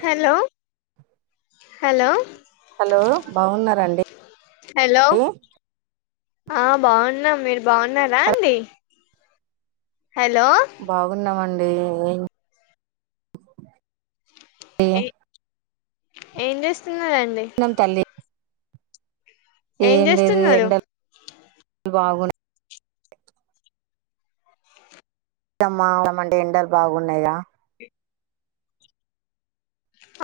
Hello hello hello బాగున్నరండీ hello ఇ ఆ బాగున్నాం మీరు బాగున్నారా అండి హాలో బాగున్నామండీ ఎ ఎ ఏంజెస్త నం తల్లి ఏం లేదు ఎండల్ బాగున్నా [unintelligible] అంటే ఎండలు బాగున్నయిగా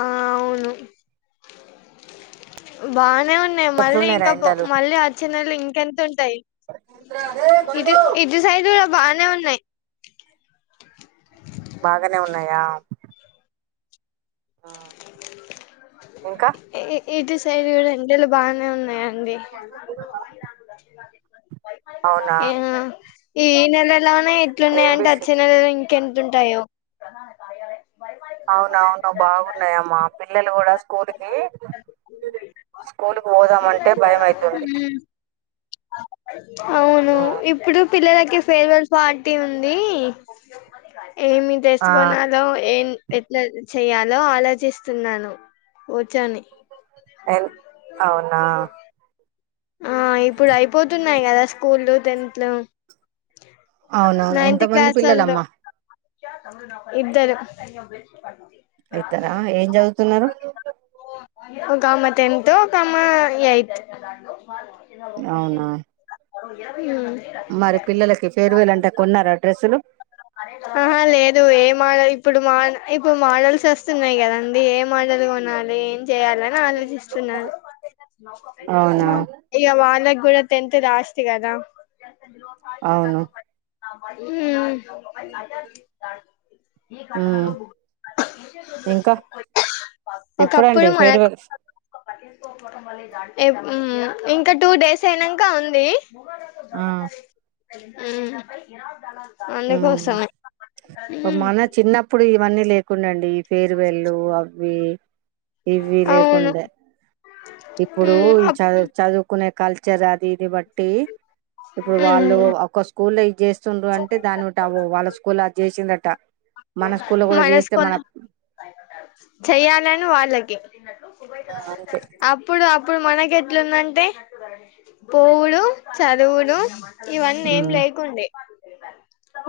ఆ అవును బా నే ఉన్నాయి మళ్ళీ ఎట్లున్నాయిరా ఇంకా ఎండలు మళ్ళీ వచ్చినెళ్లు ఇంకేంత ఉం టై ఇటు ఇటు సైడ్ బానే ఉన్నాయ్ బాగనే ఉన్నాయా ఇంకా ఇటు సైడ్ కూడా ఎండలు బానే ఉన్నాయండి అవునా ఆ ఈ నెలలోనే ఏం ఇట్లున్నాయంటే విష అచ్చే నెలలో కెంతుంటాయో అవునవును బాగున్నాయమ్మా పిల్లలు కూడా స్కూల్కి స్కూల్కు పోదామంటే భయమైతుంది అవును ఇప్పుడు పిల్లలకి ఫేర్వెల్ పార్టీ ఉంది ఏమి ఆ డ్రెస్ కొనాలో ఏం ఎట్ల చేయాలో ఆలోచిస్తున్నాను కూర్చొని ఎన్ అవునా ఆ ఇప్పుడైపోతున్నయి గదా స్కూల్లు టెన్త్లు అవునవును ఎంత నైన్త్ మంది క్లాస్లల్లో పిల్లలమ్మా ఇద్దరు ఐతరా ఏం చదువుతున్నరు ఒకామ టెన్త్ ఒకామ యయిత్ అవునా మరి పిల్లలకి ఫేర్వెలాంటే కొన్నార డ్రెస్సులు ఆహా లేదు ఏం మోడల్ ఇప్పుడు మో ఇప్పుడు మోడల్స్ అస్తున్నాయి కదండి ఏ మోడల్ కొనాలి చేయాలని ఆలోచిస్తున్నాను అవునా ఇగ వాళ్ల గుడ టెన్త్ లాస్ట్ కదా అవును ఉమ్ ఉమ్ ఇంకా ఒకప్పుడు ఎప్పుడండి మనకు ఫేర్వెల్ ఎప్ ఉమ్ ఇంకా టూ డేస్ అయినంక ఉంది ఆ హ్మ్ హ్మ్ మన చిన్నప్పుడు ఇవన్నీ లేకుండాండి ఫేర్వెల్లు అవ్వి ఇవ్వి అవును లేకుండే ఇప్పుడూ ఈ చదువు చదుకునే కల్చర్ అది ఇది బట్టి ఇప్పుడు వాళ్ళు ఒక స్కూల్ ఇద్జేస్తుండ్రంటే అనుంటావ వాళ్ళ స్కూల్ అద్జేసిందట మనస్కోల చెయ్యాలని వాళ్ళకి ఆ, అంతే అప్పుడప్ ఇప్పుడు మనకేట్లుందంటే పోవుడు చదువుడు ఇవన్నేం ఉమ్ లేకుండే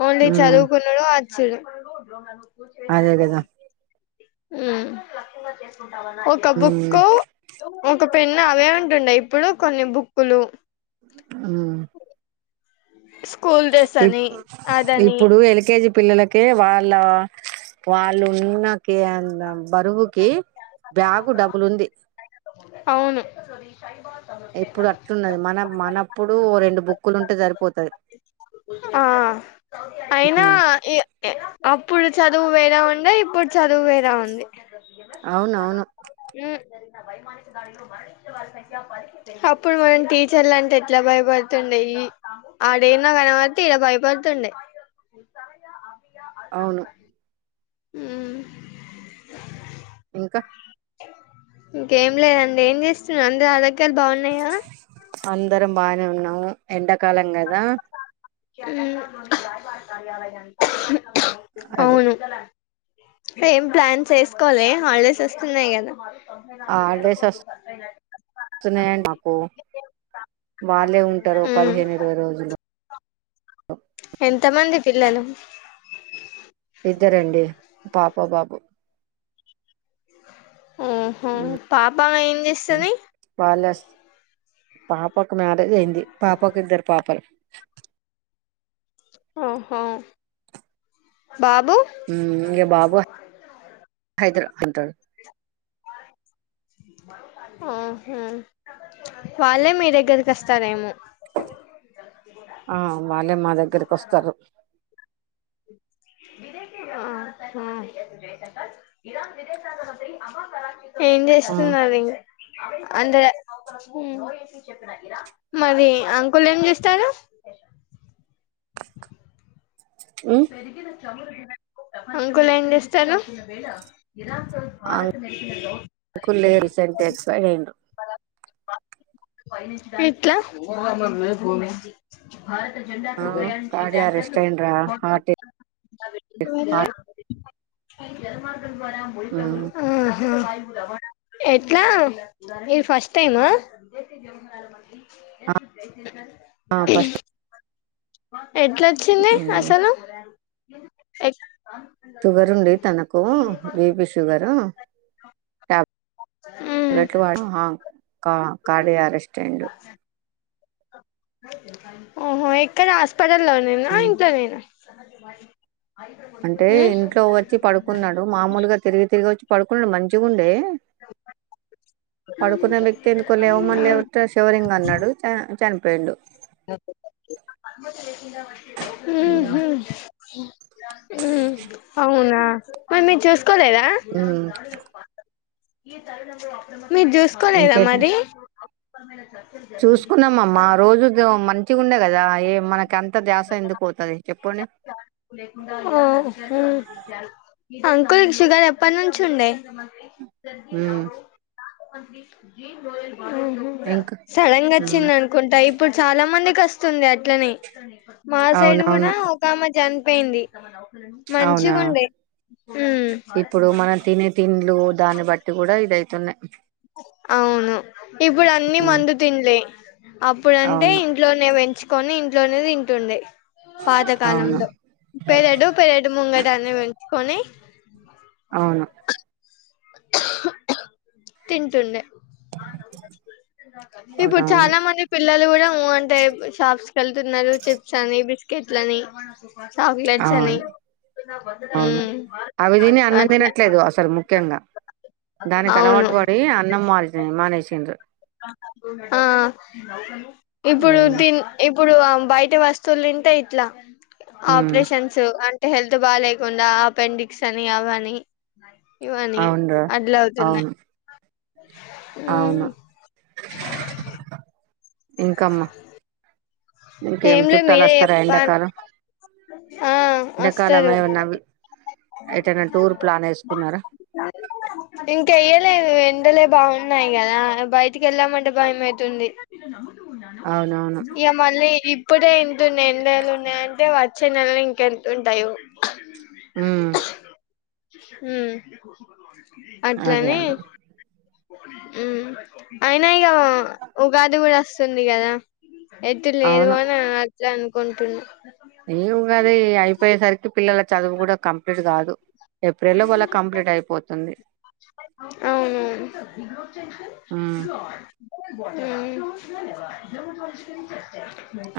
ఓన్లీ ఉమ్ చదువుకున్నుడు ఆచ్చుడు అదే గద హ్మ్ ఒక ఉమ్ బుక్కు ఒక పెన్ను అవే ఉంటుండే ఇప్పుడు కొన్ని బుక్కులు హ్మ్ స్కూల్ డ్రెస్ ఇప్ అని అదని ఇప్పుడు ఎల్కేజీ పిల్లలకే వా ళ్ళ వాళ్ళు ఉన్నకే అంద బరువుకి బ్యాగు డబులుంది అవును ఇప్పుడు అట్లున్నది మన మనప్పుడు ఓ రెండు బుక్కులుంటే జరిపోతది ఆ అయిన ఉమ్ ఇ ఇ అప్పుడు చదువు వేరే ఉండే ఇప్పుడ్ చదువ్వేరే ఉంది అవునవును అప్పుడు మనం టీచర్లంటే ఎట్ల భయపడ్ తుండె ఈ అడెన్నొ కనమతే ఇడ భయపడ్తుండే అవ్నూ హ్మ్ ఇంక ఇంకేం లేదండి ఏం చేస్తున్నారు అందురు ఆరోగ్యాలు బాగున్నాయ అందరం బానే ఉన్నాము ఎండాకాలం కదా హ్మ్ అదే అవ్నూ ఏం ప్లాన్ చేస్కోలే హాలిడేస్ ఓస్తున్నాయి గద హాలిడేస్ స్తున్నయండి మాకు వాళ్ళే ఉంటరు పదిహేనిరవై రోజులు ఎంతమంది పిల్లలు ఇద్దరండి పాప బాబు ఉహ్మ్ ఉమ్ పాప ఏం జేస్తది వాళ్ళ పాపకు మ్యారేజైంది పాపకు ఇద్దరు పాపలు ఓహో బాబు హ్మ్ ఇంగ బాబు హైదరా ఉంటాడు ఉహ్మ్ వాళ్ళే మీ దగ్గర్కోస్తారేమో ఆ వాళ్ళే మా దగ్గర్కోస్తరు ఆ హా ఏం ఆ జెస్తున్నాది అందే ల హ్మ్ మరి అంకులేం జేస్తారు ఉమ్ అంకులేం జేస్తారు ఆ అంకుల్ రీసెంట్ ఎక్స్పైర్ అయ్యిండ్రు ఇట్ల ఆ [unintelligible] కార్డి అరెస్ట్ అయ్యిండ్రా హార్ట్ హార్ట్ వేరే ఉమ్ ఆహా ఎట్లా ఇది ఫస్టైమా ఆ ఫస్ట్ ఎట్లోచ్చింది ఉమ్ అసలు ఎక్ తుగరుంది తనకు బీపి షుగరు మ్మ్ పలేట్లువా ఆ కా కార్డే అడేస్ట్ అయిండు ఓహో ఎక్కడ హాస్పిటల్ లోనేనా ఉమ్, ఇంట్లనేనా అంటే ఇంట్లో ఓచ్చి పడుకున్నాడు. మామూలుగా తిరిగి తిరిగి ఓచ్చి పడుకున్నాడు. మంచిగుండే పడుకున్న వ్యక్తి ఎందుకో లేవమన్ మ్మ్ లేట్ శివరింగ్ అన్నాడు చ చనిపోయిండు మ్మ్ ఉమ్ హూ మ్మ్ అవునా మని చేస్ కోలేదా ఉమ్, మీరు జుసుకోలేదా మరి చుస్కున్నామమ్మ రోజు మంచిగుండే గదా ఏ మన అహూ అంకుల్ షుగర్ ఎప్పనుంచి ఉండే ఉమ్ ఉహు ఇంకా సడనగ ఉమ్ వచ్చింది అనుకుంటా ఇప్పుడు చాలా మంది కస్తుంది అట్లనే మా సైడ్ గూడా అవునవును ఒక ఆమె జన్పోయింది. అవునా మంచిగుండే మ్మ్ దానీ బట్టి గూడా ఇదయితున్నాయి అవును ఇప్పుడు అన్ని ఉమ్ మందు తింలే అప్పుడంటే అవును ఇంట్లోనే పెంచుకొని ఇంట్లోనే దింటుండే అవును పాతకాలంలో పెరడు పెరడు ముంగటన్ని పెంచుకొని అవును తింటుండే ఇప్పుడు అవునవును చాలా మంది పిల్లలు గూడా ఊ అంటే షాప్స్ కేళ్తున్నారు. చిప్స్ అని బిస్ ఇట్లని చాక్లెట్స్ అని అవును అవును మ్మ్ అట్లా దానికాలవాటు అవును పడి అన్నం మార్ మానేసిండ్రు ఆ ఇప్పుడు ఉమ్ థీన్ తీ ఇప్పుడు ఆ బయట వస్తువులు ధీంటే ఇట్లా ఉమ్ ఆపరేషన్స్ అన్ హెల్త్ బాలేకుండా అపెండిక్స్ అని అవని ఇవని అవునురా అట్ల అవుతున్నాయి అవును అవును మ్మ్ ఇంకమ్మా ఇంకేం ఏంలేద్ చుట్టాలు మీరే వస్తారా చెప్పాలి ఎండాకాలం ఆ ఎండాకాలం అస్తరు ఏమన్నా ఎటైనా టూర్ ప్లాన్ వేసుకున్నారా ఇంకెయ్యలే లేదు వెండలే బాగున్నాయి గదా బయటికి ఎళదామంటే భయమేతుంది అవునవును ఇగ లే ఇప్పుడే ఇంతున్నయ్ ఎండల్లున్నాయంటే వచ్చే నెలలో ఇంకెంతుంటాయో ఉమ్ ఉమ్మ్ అదే అట్లనీ అదే మ్మ్ అయినా ఇగా ఉగాది గూడా ఒస్తుంది గదా ఎటు లేదు అని అట్టే అనుకుంటున్న ఏ ఉగాది అయిపోయేసరికి పిల్లల చదువు గూడా కంప్లీట్ గాదు ఏప్రిల్లో మళ్ళ కంప్లీట్ అయిపోతుంది అవును మ్మ్ ఉమ్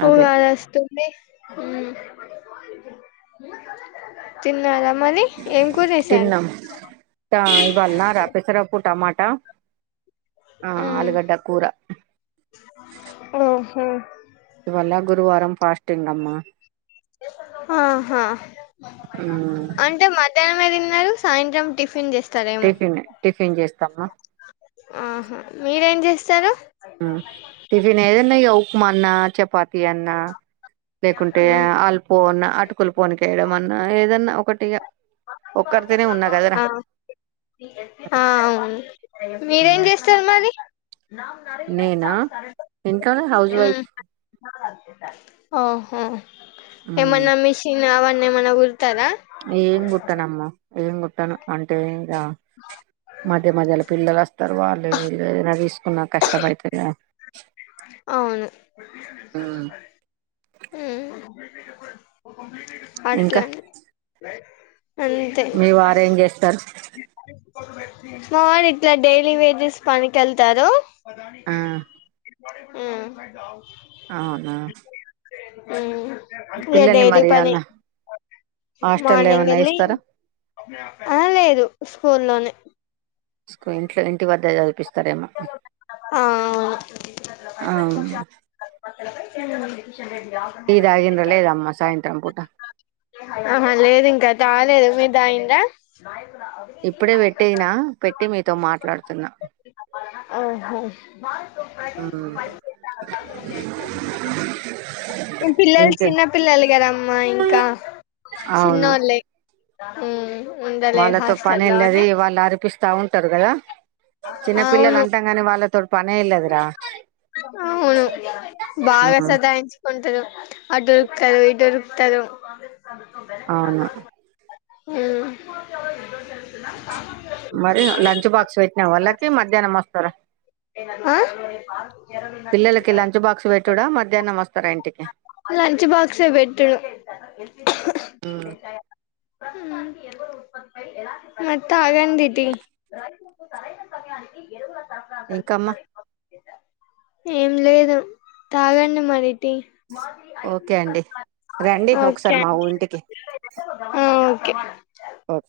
అదే ఉగాదొస్తూ మ్మ్ తిన్నారా మరి ఏంకురేసాను తిన్నాం ట- ఇవాళ రాపకు రాపాకు టమాట ఆ ఉమ్ ఆలుగడ్డ కూర హు వల్ల గురువారం ఫాస్టింగ్ అమ్మా ఆహా ఉమ్ అంటే మధ్యానం మిర్దిన్నారు సాయంత్రం టిఫిన్ చేస్ టిఫిన్ టిఫిన్ చేస్తామ ఆహా మీరేంజెస్తరు ఉమ్ టిఫిన్ ఏదన్నిగ ఉక్మన్నా చపా తి అన్నా లేకుంటే ఉమ్ అల్పోన్న అటు స్కుల్ పోన్కేయడం అన్నా ఏదన్నా ఒకటిగా అ అ అవును మీరేం మ్ చేస్తారు మరి ఉమ్ నేనా ఇంట్లోనే హౌస్ వైఫ్ ఆహా మ్ ఏమన్నా మిషన్ అవన్న ఏమన్నా కూడతారా ఏం కుట్టనమ్మ ఏం కుట్టను అంటే అ మధ్య మధ్యల పిల్లలస్తారు వాళ్ళువీళ్ళు ఏదైనా తీసుకున్నా కష్టపైతది ఆ అవును మ్ ఉమ్ ఇంకా అట్లనే అంతే మీ వారేం చేస్తారు మా ఇట్లా డైలీ వేజెస్ పనికెళ్తారు ఆ ఉమ్ అవునా ఉమ్ ఇగా పిల్లల్ని డెలీ మరి పని ఏమన్నా హాస్టల్లో మార్నింగ్ ఏమన్నా ఎళ్ళి ఏస్తారా ఆ లేదు స్కూల్లోనే స్కు ఇంట్లో ఇంటి వద్ద చదివిపిస్ సరేమ్మ ఆ అవును అవు [unintelligible] టీ తాగిండ్రా లేదమ్మ సాయంత్రం పూట ఆహా లేదు ఇంకా తాగలేదు మీరు తాగిండ్రా ఇప్పుడే పెట్టేనా పెట్టి మీతో మాట్లాడుతున్నా మ్మ్ ఆహా ఇం పిల్లలు ఇంకే చిన్న పిల్లలు గదమ్మా ఇంకా అవును చిన్నోళ్ళే ఉమ్ ఉండలేదు వాళ్ళతో హాస్టల్లోనే పనెల్లది వాళ్ళ ఆరిపిస్ స్తా ఉంటారు గదా చిన్నపిల్లలు అవును అంటాం కాని వాళ్ళతో అవును బాగా మ్మ్ సతాయించుకుంటరు అటు తరు ఇటురుకుతరు అవునా ఉమ్ మరి లంచ్ బాక్స్ పెట్నవ వాళ్ళకి మధ్యాహ్నం వస్తారా ఆ పిల్లలకి లంచ్ బాక్స్ పెట్టుడా మధ్యాహ్నం వస్తారా ఇంటికి లంచ్ బాక్సే పెట్టుడు మ్మ్ ఉమ్ మరి తాగండి టి ఇంకమ్మా ఏం లేదు తాగండి మరి టీ ఓకే అండి రండి ఓకే ఒకసారి మా ఊ అండి ఇంటికి అ ఓకే ఓకే